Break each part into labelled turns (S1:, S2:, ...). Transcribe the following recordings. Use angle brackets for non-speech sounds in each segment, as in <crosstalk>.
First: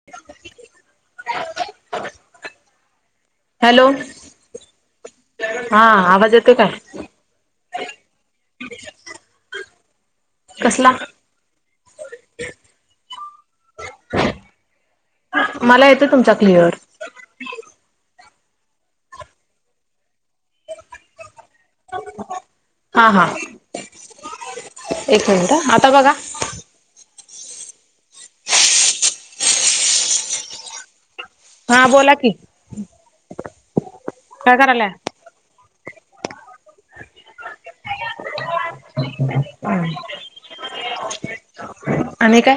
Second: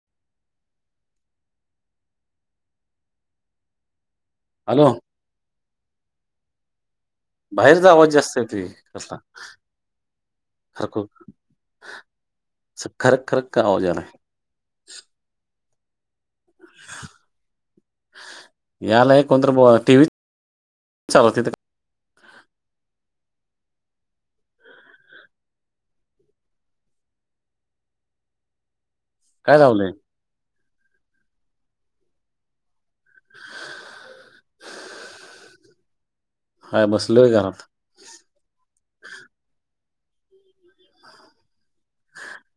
S1: <unintelligible> Hello?
S2: Hello?
S1: हां, आवाज येतोय काय?
S2: बाहेरचा आवज जास्त येतोय, कसला?
S1: कसला
S2: खरख असं खरख खरख आवाज यालाय.
S1: मला येतं तुमचा क्लिअर.
S2: यालाय कोणतर बो टीवीत चालवते <unintelligible>
S1: <unintelligible> हां हां एक मिनिट हं आता बघा
S2: काय लावलंय?
S1: हां बोला की. काय करायलाय?
S2: हाय बसलोय घरात.
S1: <unintelligible> हम्. आणि काय?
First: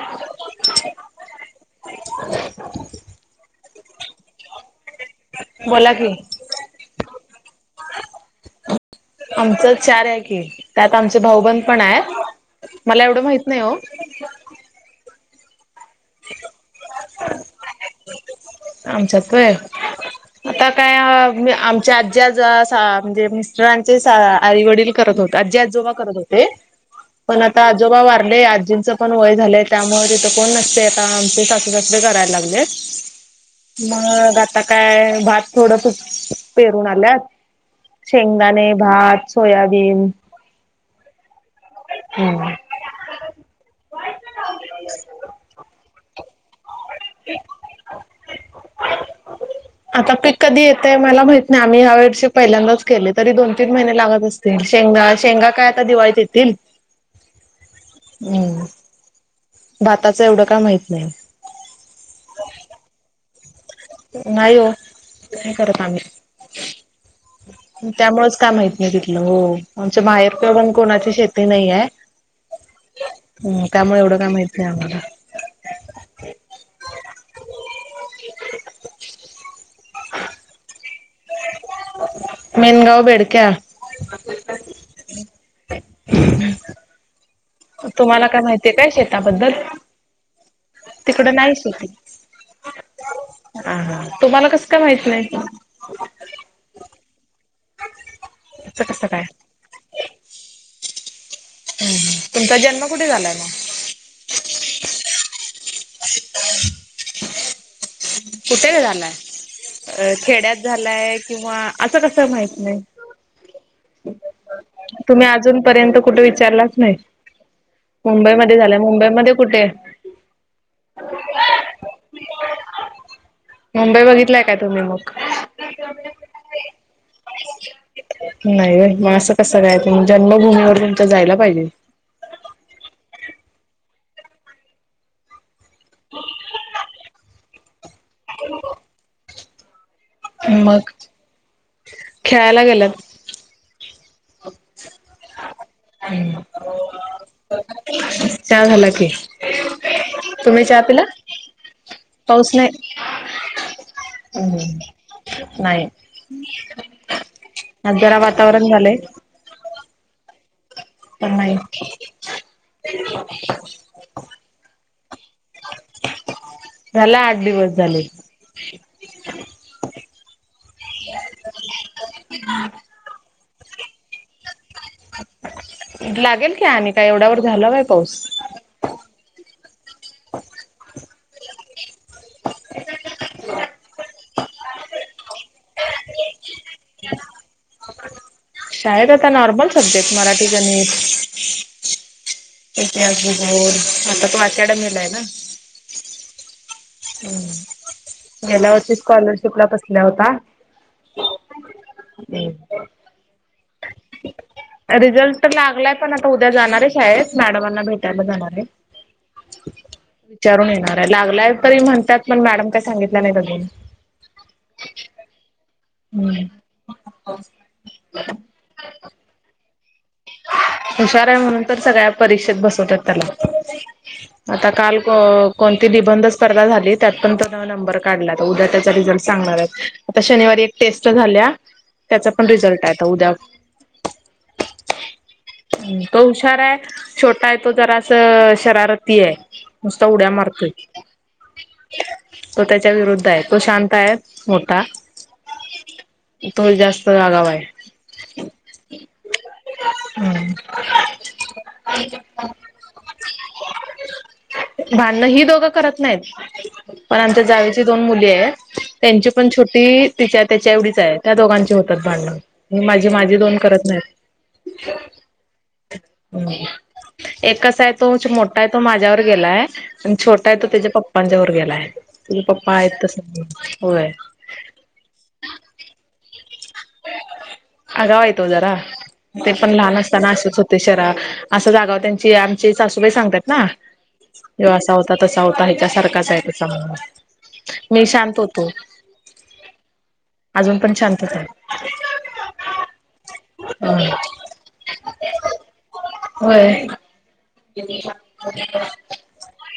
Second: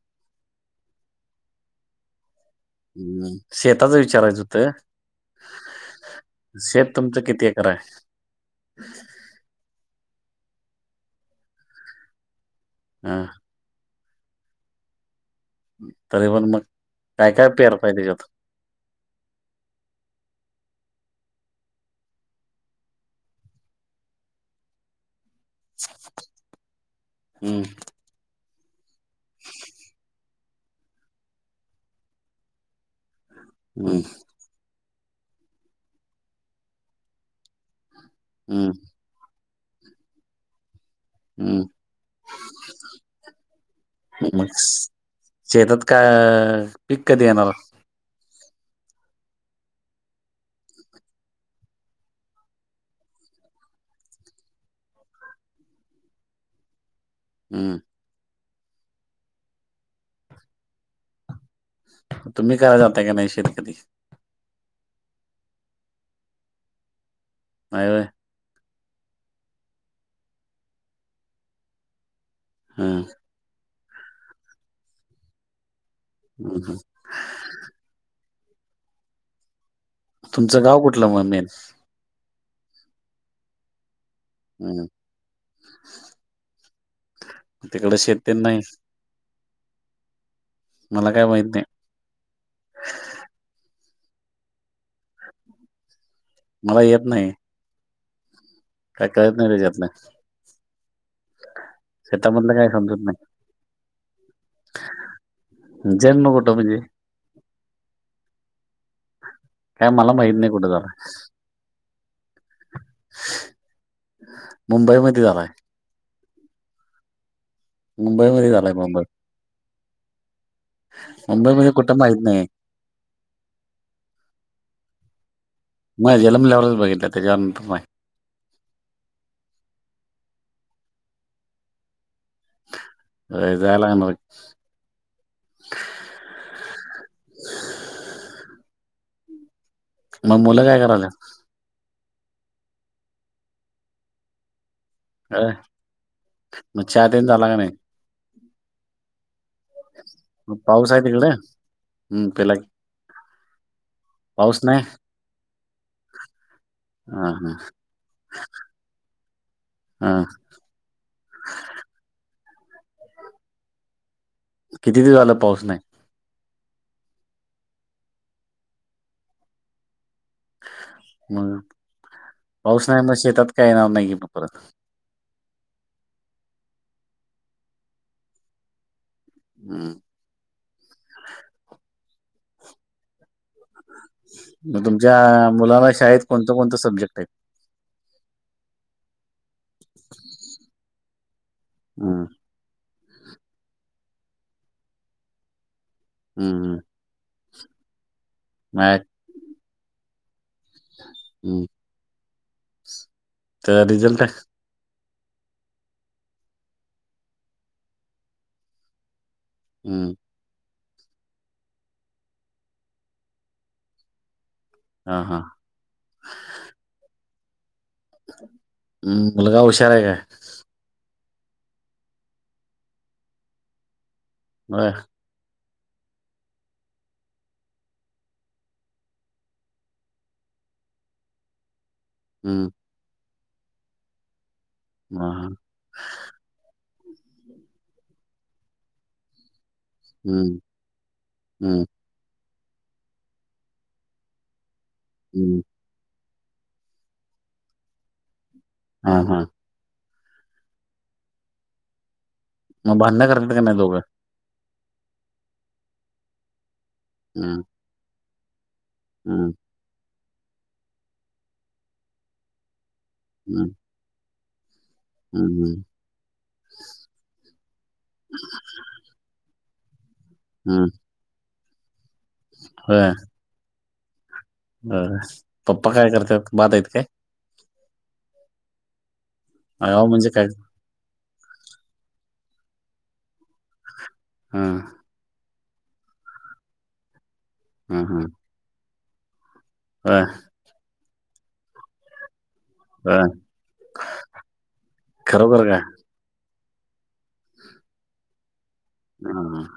S2: अम्म शेताचं विचारायचं होत.
S1: बोला की.
S2: शेत तुमचं किती एकर हाय?
S1: आमचं चार आय की, त्यात आमचे भाऊबंद पन हायत, मला एवड
S2: हा
S1: माहित नाइ ओ.
S2: तरी पण मग, काय- काय पेरताय तेज्यात?
S1: आमच्यात वय? आता काय मं आमच्या आज्जी आज सा म्हणजे मिस्टरांचे सा आई वडील. करत होत, आज्जी आजोबा करत होते, पण
S2: हम्म,
S1: आता आजोबा वारले आजींचं पण वय झालेये त्यामुळे तित कोण नसतय आता, आमचे सासू सासरे कराय लागलेत.
S2: हम्म,
S1: मग आता काय, भात थोड फ <unintelligible> पेरून आल्यात?
S2: हम्म,
S1: शेंगदाणे, भात, सोयाबीन
S2: हम्.
S1: हम्म.
S2: <unintelligible> मग स शेतात का अ पीक कदि येणार? <inaudible>
S1: आता पीक कधी येतय? मला माहित नही आम्ही या वर्षी पहिल्यांदाच केले, तरी दोन तीन महिने लागत असत ते शेंगा-शेंगा काय आता दिवाळीत येतील.
S2: हम्म.
S1: हम्म. भाताचं एवड काय माइत नइ.
S2: तुमी कराय जातय का नाइ शेत कधी?
S1: नाइ ओ, नाई करत आम्ही,
S2: नाही होय
S1: त्यामुळेच काय माहिती. बघीतलं हो आमच्यां माहेर पि पणं कोणांची शेती नाहीं आहे
S2: हम्मं
S1: त्यामुळें एवढं कायं माहीतं नाइ आम्हांला
S2: हम्मं तुमचं गावं कुठलं मं मेन
S1: मेनगांव बेडक्यां
S2: हां
S1: तुम्हांला कायं माहिती आहे कायं शेतांबद्दल
S2: मला काय
S1: तिकडं
S2: माहित
S1: नाहींच
S2: नाही
S1: शेतं आं तुम्हांला कसं कायं माहिती नाहीं
S2: मलां येतं नाहीं
S1: असं कसं
S2: कायं
S1: काय?
S2: कळतं नाहीं त्यांच्यातलं शेतामधलं
S1: तुमचा
S2: कांहीं
S1: जन्म
S2: समजतं
S1: कुठे
S2: नाहीं
S1: झालाय मग
S2: जन्म कुठं म्हणजे
S1: कुठे
S2: काय मला
S1: झालायं
S2: माहित नाही
S1: खेड्यांत
S2: कुठं झालाय
S1: झालायं किंवा असं कसं माहीत नाहीं
S2: मुंबईमध्ये
S1: तुम्हीं
S2: झालाय
S1: अजूंन पर्यंत कुंठे विचारलांच नाहीं
S2: मुंबईमध्ये
S1: मुंबईमध्यें
S2: झालाय
S1: झांला
S2: मुंबई
S1: मुंबईमध्यें कुंठे
S2: मुंबई मध्यें कुठं माहीत नाहीं
S1: मुंबई बघितलंय कायं तुम्हीं मंग
S2: मग जन्मल्यावरच बघितलं त्याच्यानंतर नाही
S1: नाहीं मंग असं कसं कायं जन्मभूमीवरं तुमचं जायंला पाहिजे
S2: अं झांला मंग मंग मुलं कायं करायंला
S1: खेळायंला गेलां तो
S2: काय
S1: अच्छा
S2: मग चहा तेन झाला का नाही
S1: चहा झांला कि
S2: मग
S1: तुम्हीं चहा आं
S2: पाऊस आहे
S1: पिला
S2: तिकडे हम्म पेला
S1: पाऊस
S2: की
S1: नाहीं
S2: पाऊस नाही
S1: हम्मं नाहीत
S2: हा हा
S1: आंज जरां वातांवरण झालंय
S2: हां
S1: प <unintelligible>
S2: किती दिवस झांला पाऊस नाहीं
S1: झांला आंठ दिवसं झाले
S2: मंग पाऊस नाहीं मं शेतांत कांहीं नांव नाहीं कि मंग परंत
S1: लागेल की आणि कां एवढ्यांवर झांला कां पाऊस
S2: हम्मं
S1: ह <unintelligible>
S2: मंग तुमच्यां मुलांला शाळेंत कोणतं कोणतं सब्जेक्ट आहे
S1: शाळेंत आंता नॉर्मल सब्जेक्ट मराठी गणितं
S2: हम्मं
S1: इतिहांस भोगोल आंता ते वाचांडा मेलाय नां
S2: हम्मं हम्मं
S1: हम्मं गेल्यां वर्षी स्कॉलरशिपला बसलां होतां
S2: हम्मं
S1: हम्मं
S2: तरं रिझल्ट आहे
S1: रिझल्ट तर लागलाय पण आता उद्या जाणारे शाळेत मॅडमांना भेटायला जाणार आहे.
S2: हम्म.
S1: विचारून येणार आहे लागलाय तरी म्हणतात पण मॅडम काय सांगितल्या नाही आजुन.
S2: हा हा.
S1: हम्म.
S2: हम्म मुलगा हुशार आहे काय?
S1: हुशार आहे म्हणून तर सगळ्या परीक्षेत बसवतात त्याला. आता
S2: होय
S1: काल‌ को कोणती निबंध स्पर्धा झाली त्यात पण त्यांन नंबर काढला उद्या त्याचा रिझल्ट सांगणार आता शनिवारी एक टेस्ट झाल्या त्याचा पण
S2: हम्म
S1: रिझल्ट आहे आता उद्या.
S2: ह हा.
S1: तो हुशार आहे छोटा आहे तो जरा असं शरारती आहे. नुस्ता उड्या
S2: हम्म
S1: मारतोय.
S2: हम्म
S1: तो त्याच्या विरुद्ध आहे तो शांत आहे मोठा.
S2: हम्म
S1: तो जास्त आगाव आहे.
S2: हा हा.
S1: हम्. <unintelligible>
S2: मग भांडण करतात की नाही दोघ.
S1: भांडण ही दोघं करत नाहीत पण आमचं
S2: हम्म
S1: जावेची दोन मुली आहेत. त्यांची पण
S2: हम्म
S1: छोटी तिच्या त्याच्या एवढीच आहे त्या दोघांची होतात भांडण. ही माझी, ‌माझी दोन करत नाहीत.
S2: हम् हम्म.
S1: हम्म हा, एकस आहे तोच मोठा आहे तो माझ्यावर गेलाय. आणि छोटा आहे तो
S2: हम्म
S1: त्याच्या्या पप्पांच्या वर गेलाय तेझे पप्पा आहेत तस, होय.
S2: अ पप्पा काय करत्यात बाद आहेत‌ काय?
S1: अगाव आहेत ओ जरा ते पण लहान
S2: आगाव म्हणजे
S1: असताना
S2: काय
S1: असेच हो ते शरा असा जागा त्यांची आमची सासूबाई सांगतात ना,
S2: हा
S1: तो असा हो आता तसा होता ह्याच्यासारखाच आहे त्याचा म्हणुन,
S2: हा
S1: मी शांत होतो.
S2: हा.
S1: अजून पण शांतच आहे.
S2: हा, खरोखर काय?
S1: होय. <unintelligible> <unintelligible>
S2: हम्म ह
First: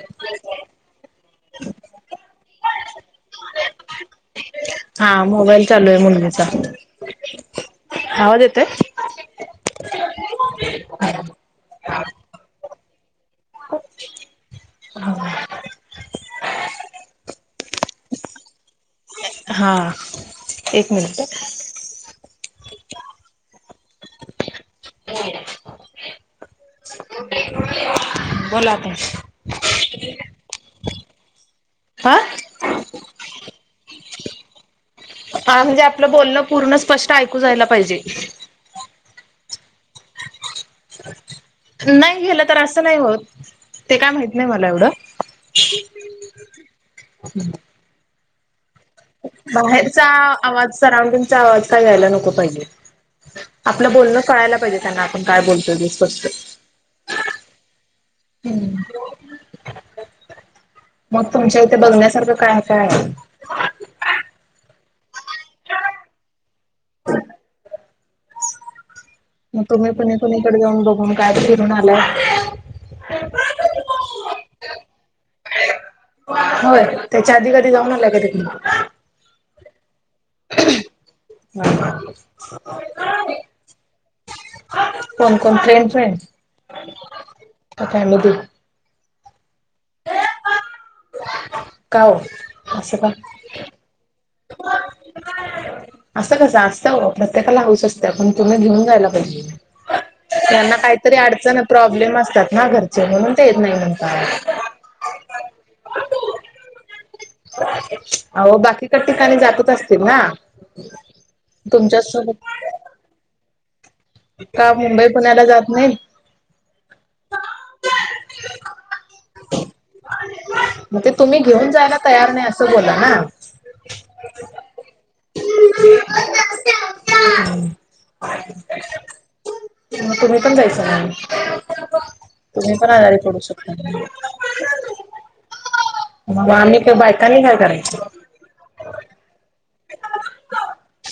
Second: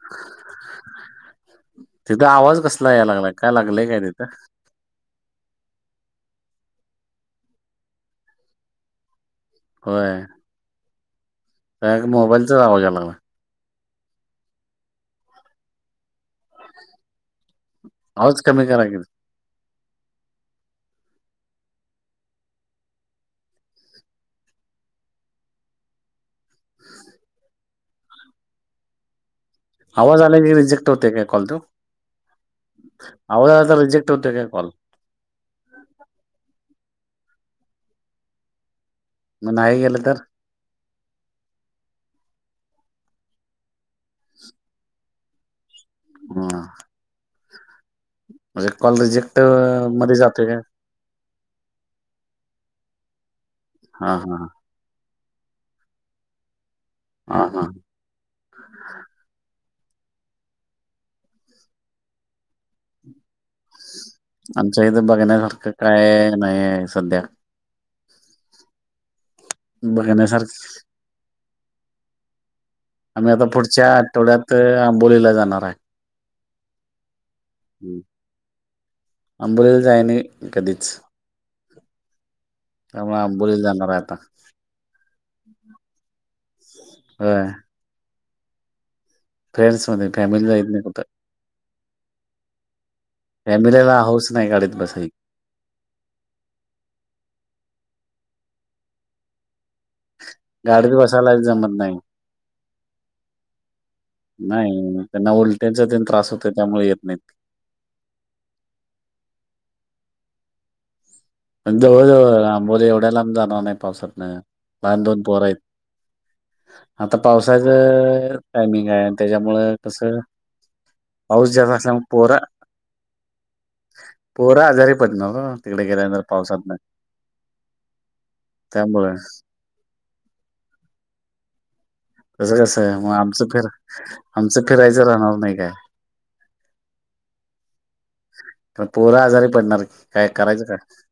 S2: <unintelligible> तिथं आवाज कसला या लागला? काय लागलय काय तिथं?
S1: हा मोबाईल चालू आहे मुलगीचा, आवाज येतय? <unintelligible>
S2: होय. डायरेक्ट मोबाईलच आवाज याय लागलाय.
S1: <unintelligible> हा.
S2: आवाज कमी करा की.
S1: हा, एक मिनिट. हो. बोला आता.
S2: आवाज आला की रिजेक्ट होते काय कॉल तो?
S1: हां
S2: हांव नं आंता रिजेक्टं होतं कां कॉल
S1: हं म्हणजे आपलं बोलणं पूर्ण स्पष्टं ऐकूं जायंला पाहिजे
S2: मंग नाहीं गेलं तरं
S1: नाहीं गेलं तरं असं नाहीं होतं ते कायं माहीत नाहीं मलां एवढं
S2: हां
S1: हम्मं
S2: म्हणजे कॉल रिजेक्ट मध्यें जातोय कां
S1: सराऊंडिंगचा आंवाज कायं व्यांयला नको पाहिजे आपलं
S2: हां,
S1: बोलणं
S2: हां,
S1: कळायंला पाहिजे त्यांना आपणं कायं बोलतो ते स्पष्टं
S2: हां हां
S1: हम्मं मंग तुमच्यां इंथे बघण्यांसारखं कायं कायं आहे
S2: आमचं इथं बघण्यांसारखं कायं नाहीं आहे संध्या
S1: मंग तुम्हीं कुणी कुणीकडे
S2: बघण्यासारखं
S1: घेऊन बघूंन कायं फिरूंन आलाय
S2: आम्हीं आंता पुढच्यां आठवड्यांत आंबोलीला जाणारं आहे
S1: होयं त्यांच्या आंधी कधीं जाऊंन आल्यां कां ते
S2: अंबुलील जांयन
S1: ह <unintelligible>
S2: त्यांमुळे आंबोली लां जाणारं आहे आंता
S1: कोणं कोणं फ्रेंड फ्रेंड
S2: होय.
S1: त्यां त्यांमध्ये
S2: फ्रेंडस मध्यें फॅमिला येतं नाहीं
S1: कांऊ असं कां
S2: फॅमिलीला हाऊंस नाहीं गांडीत बसांयची
S1: असं कसं असतं हो प्रत्येकांला हाऊंस असतें की पणं तुम्हीं घेऊंन जांयला पाहिजे त्यांनां
S2: गाडीत
S1: कांहीतरी
S2: बसायला
S1: अडचण
S2: जमत नाही.
S1: प्रॉब्लेम असतांत नां घरचे म्हणूंन ते येतं नाहीं म्हणतां
S2: नाहीं त्यांनां उलट्यांचा जं त्रांस होतं त्यांमुळे येतं नाहीं
S1: अं हो बाकीक ठिकांणी जायचं असतील नां
S2: जां आंबोली एवढ्यांला जाणारं नाहीं पावसांतन
S1: का
S2: लहांन
S1: मुंबई
S2: दोन पोरं
S1: पुण्याला
S2: आहे
S1: जात नाहीत.
S2: आंता पावसाचं टायमिंग आहे आणि त्यांच्यामुळे तसं
S1: मग ते तुम्ही
S2: पाऊस
S1: घेऊन
S2: ज्यांदा
S1: जायला
S2: असल्यांमुळे
S1: तयार
S2: पोरं
S1: नाही असं बोला ना.
S2: पोरं आंजारी पडणांर हो तिकडे घेऊंन गेल्यांवर पावसांत नाहीं त्यांमुळे
S1: तुम्हीं पणं जायचं नाहीं
S2: तसं
S1: तुम्हीं पणं
S2: कसं मग
S1: आजारी पडूं
S2: आमचं फिर
S1: शकणारं
S2: आमचं फिरायचं राहणांर नाहीं कायं
S1: आम्हीं बायकांनी कायं करायचं
S2: पणं पोरं आंजारी पडणारं कायं करायचं कायं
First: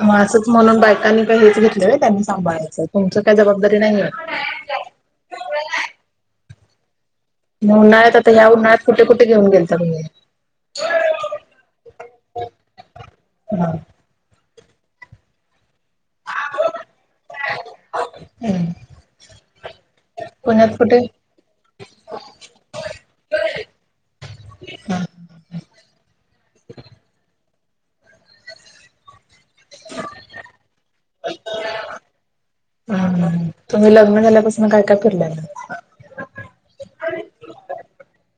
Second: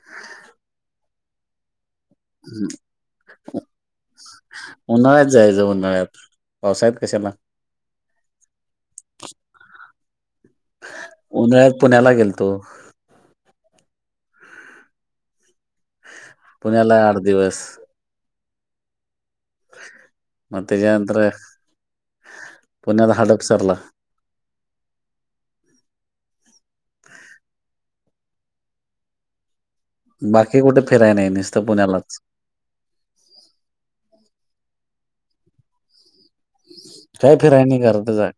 S1: मं असंच म्हणूंन बायकांनी कांहीं हेंच घेतलेलं आहे त्यांनी
S2: हम्म.
S1: सांभाळायचं तुमचं कायं जबाबदारी नाहीय
S2: उन्हाळ्यांत जायचं उन्हाळ्यांत पावसांळयात कशालां
S1: मं उन्हाळ्यांत आंता ह्यां उन्हाळ्यांत कुंठे कुंठे घेऊन गेलतां तुम्हीं
S2: उन्हाळ्यांत पुण्यांला गेलं तो
S1: हां
S2: पुण्यांला आंठ दिवसं
S1: हम्मं
S2: मग‌ त्याचे नंतर पुण्यात हाडपसरला.
S1: <unintelligible>
S2: <unintelligible>
S1: <inaudible>
S2: बाकी कुठे फिराय नाही, नुसत पुण्यालाच.
S1: हा हा, तुम्ही लग्न झाल्यापासून काय काय फिरलाय?
S2: काय फिराय नाही घरातच आहे.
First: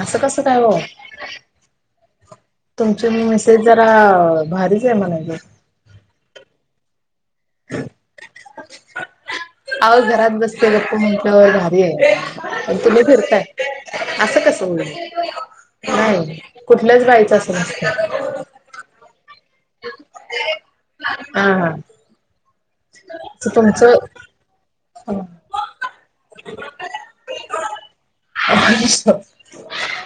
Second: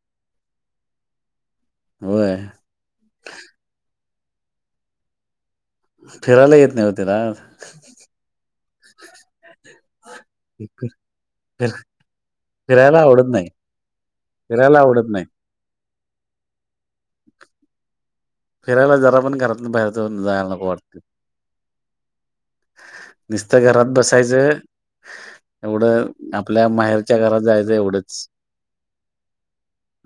S1: असं कसं काय ओ.
S2: होय.
S1: तुमची मिेसेस जरा भारीच आहे म्हणायचं.
S2: फिरायला येत नाही हो तिला. <inaudible>
S1: आव घरात बसते
S2: फिर
S1: गप्प म्हटलं
S2: फिर
S1: भारी आहे, पण
S2: फिरायला
S1: तुम्ही
S2: आवडत नाही
S1: फिरताय असं कसं.
S2: फिरायला आवडत नाही.
S1: नाही कुठल्याच बाईचं असं नसत.
S2: फिरायला जरा पण घरातून बाहेरच जायला नको वाटते.
S1: हा ह.
S2: नुसता घरात बसायचं. एवढं आपल्या माहेरच्या घरात जायचं एवढंच.
S1: <unintelligible>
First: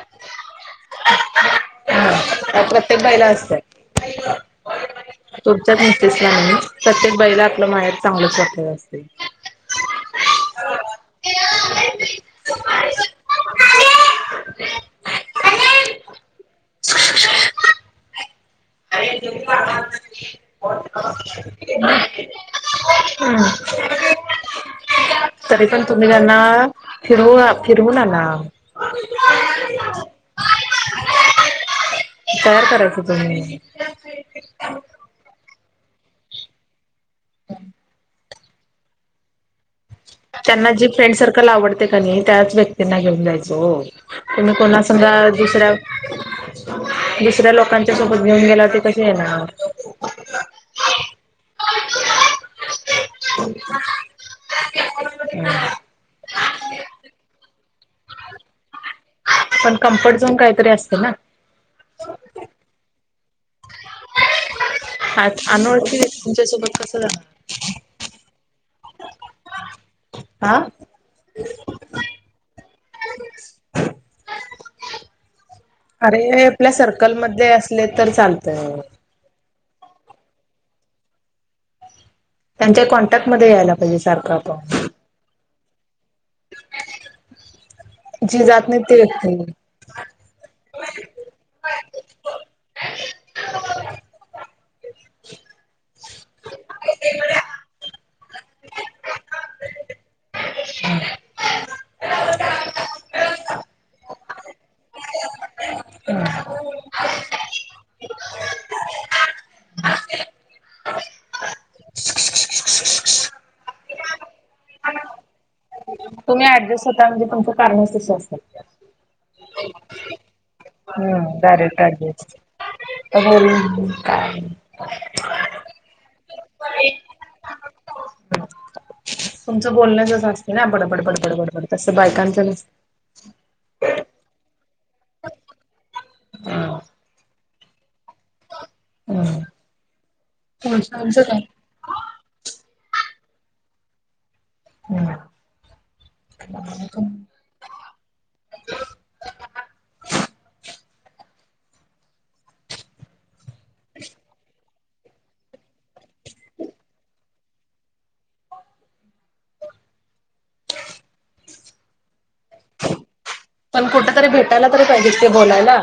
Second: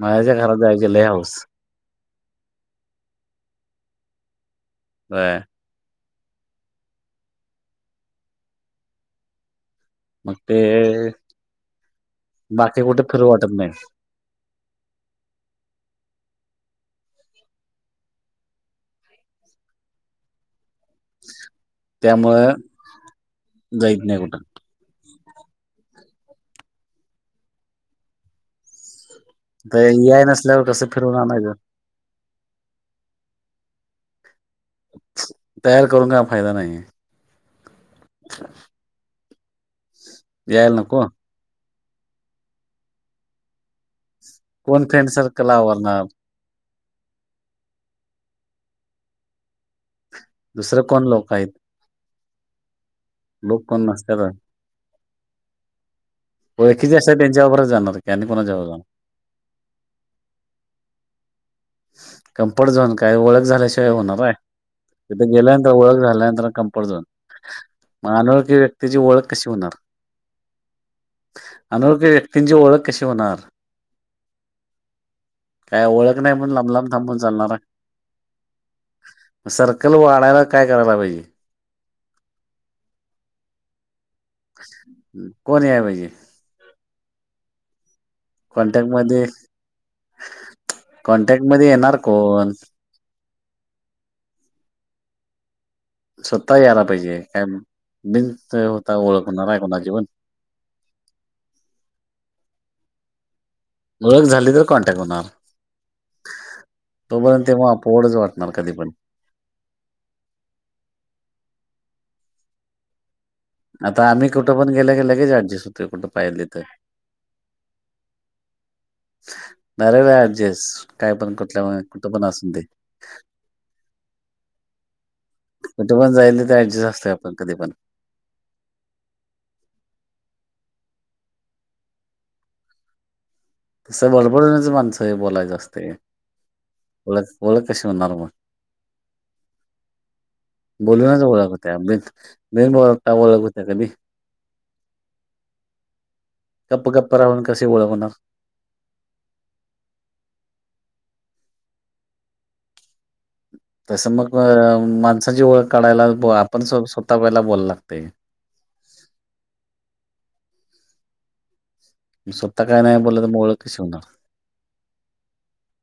S2: माहेरच्या घरात जायची लय हाऊस.
S1: हा त्या प्रत्येक बाईला असत,
S2: होय.
S1: तो <unintelligible> प्रत्येक बाईला आपलं माहेर चांगलच वाटत असते.
S2: मग ते, ‌ <inaudible> बाकी कुठे फिरू वाटत नाही.
S1: <unintelligible> <unintelligible> <unintelligible> हम्
S2: त्यामुळं जाईत नाही कुठं.
S1: <unintelligible> तरी पण तुम्ही त्यांना फिरवू, फिरवून आणा.
S2: आता या नसल्यावर कसं फिरून आणायचं.
S1: तयार करायचं तुम्ही.
S2: तयार करून का फायदा नाहीये.
S1: <unintelligible> त्यांना
S2: यायला
S1: जी
S2: नको.
S1: फ्रेंड सर्कल आवडते का नाही त्याच व्यक्तींना घेऊन जायचं हो. तुम्ही कोणा
S2: कोण फ्रेंड
S1: समजा
S2: सर्कल
S1: दुसऱ्या
S2: आवरणार?
S1: दुसऱ्या लोकांच्या सोबत घेऊन गेला ते कसी येणार.
S2: दुसरं कोण लोक आहेत. लोक नासत्यात.
S1: <unintelligible> हम.
S2: ओळखी जे असत्यात, त्यांच्याबरच जाणारी आणि कोणा जवळ जाणार.
S1: पण कम्फर्ट झोन काहीतरी असते ना.
S2: कम्फर्ट झोन काय ओळख झाल्याशिवाय होणार आहे. तिथे गेल्यानंतर
S1: अनोळखी
S2: ओळख
S1: व्यक्तींच्या
S2: झाल्यानंतर
S1: सोबत
S2: कंम्फर्ट
S1: कसं
S2: झोन.
S1: जाणार
S2: मग अनोखी व्यक्तीची ओळख कशी होणार.
S1: आ.
S2: अनोखी व्यक्तींची ओळख कशी होणार? <inaudible> काय ओळख नाही
S1: अरे
S2: म्हणून लांब
S1: आपल्या
S2: लांब
S1: सर्कल
S2: थांबून
S1: मध्ये
S2: चालणार
S1: असले तर चालतंय.
S2: म सर्कल वाढायला काय करायला पाहिजे?
S1: त्यांच्या कॉन्टॅक्टमध्ये यायला पाहिजे सारखं. आपण
S2: कोण या पाहिजे?
S1: जी जात नाही
S2: कॉन्टॅक्ट
S1: ती
S2: मध्ये
S1: व्यक्ती
S2: कॉन्टॅक्ट मध्ये येणार कोण? स्वतः याला पाहिजे काय बिन होता ओळखणार हाय कोणाची पण.
S1: <unintelligible>
S2: ओळक झाली तर कॉन्टॅक्ट होणार.
S1: हम्.
S2: तोपर्यंत तेव्हा अपोवडच वाटणार कधी पण. आता आम्ही कुठं पण गेल्या गेल्या लगेच ऍडजेस्ट हु
S1: तुम्ही ऍडजस्ट होता म्हणजे तुमचं कारणच तशी असत्याल.
S2: नारळ्या ऍडजेस काय पण
S1: हम्म
S2: कुठल्या
S1: डायरेक्ट
S2: कुठ पण
S1: ऍड्रेस
S2: असूनदे.
S1: <unintelligible>
S2: कुठे पण जाईल तिथ ऍडजस्ट असतंया आपण कधी पण.
S1: तुमचं बोलणं जसं असते ना बडबड बडबड बडबड तसं बायकांच नस
S2: तसं बडबडण्याच माणसं हे बोलायचं असतंय.
S1: नसतं.
S2: ओळख ओळख कशी होणार मग
S1: हम्म तुमचं आमचं
S2: बोलूनच
S1: काय
S2: ओळख त्या बिन ओळखता ओळख का बी.
S1: हम्म
S2: गप्प गप्प राहून कशी ओळख होणार? तसं मग माणसाची ओळख काढायला आपण स्वतः पहिला बोलाया लागतय. म स्वतः काय नाय बोलल त म ओळख कशी
S1: पण
S2: होणार?
S1: कुठ तरी भेटायला तरी पाहिजित ते बोलायला.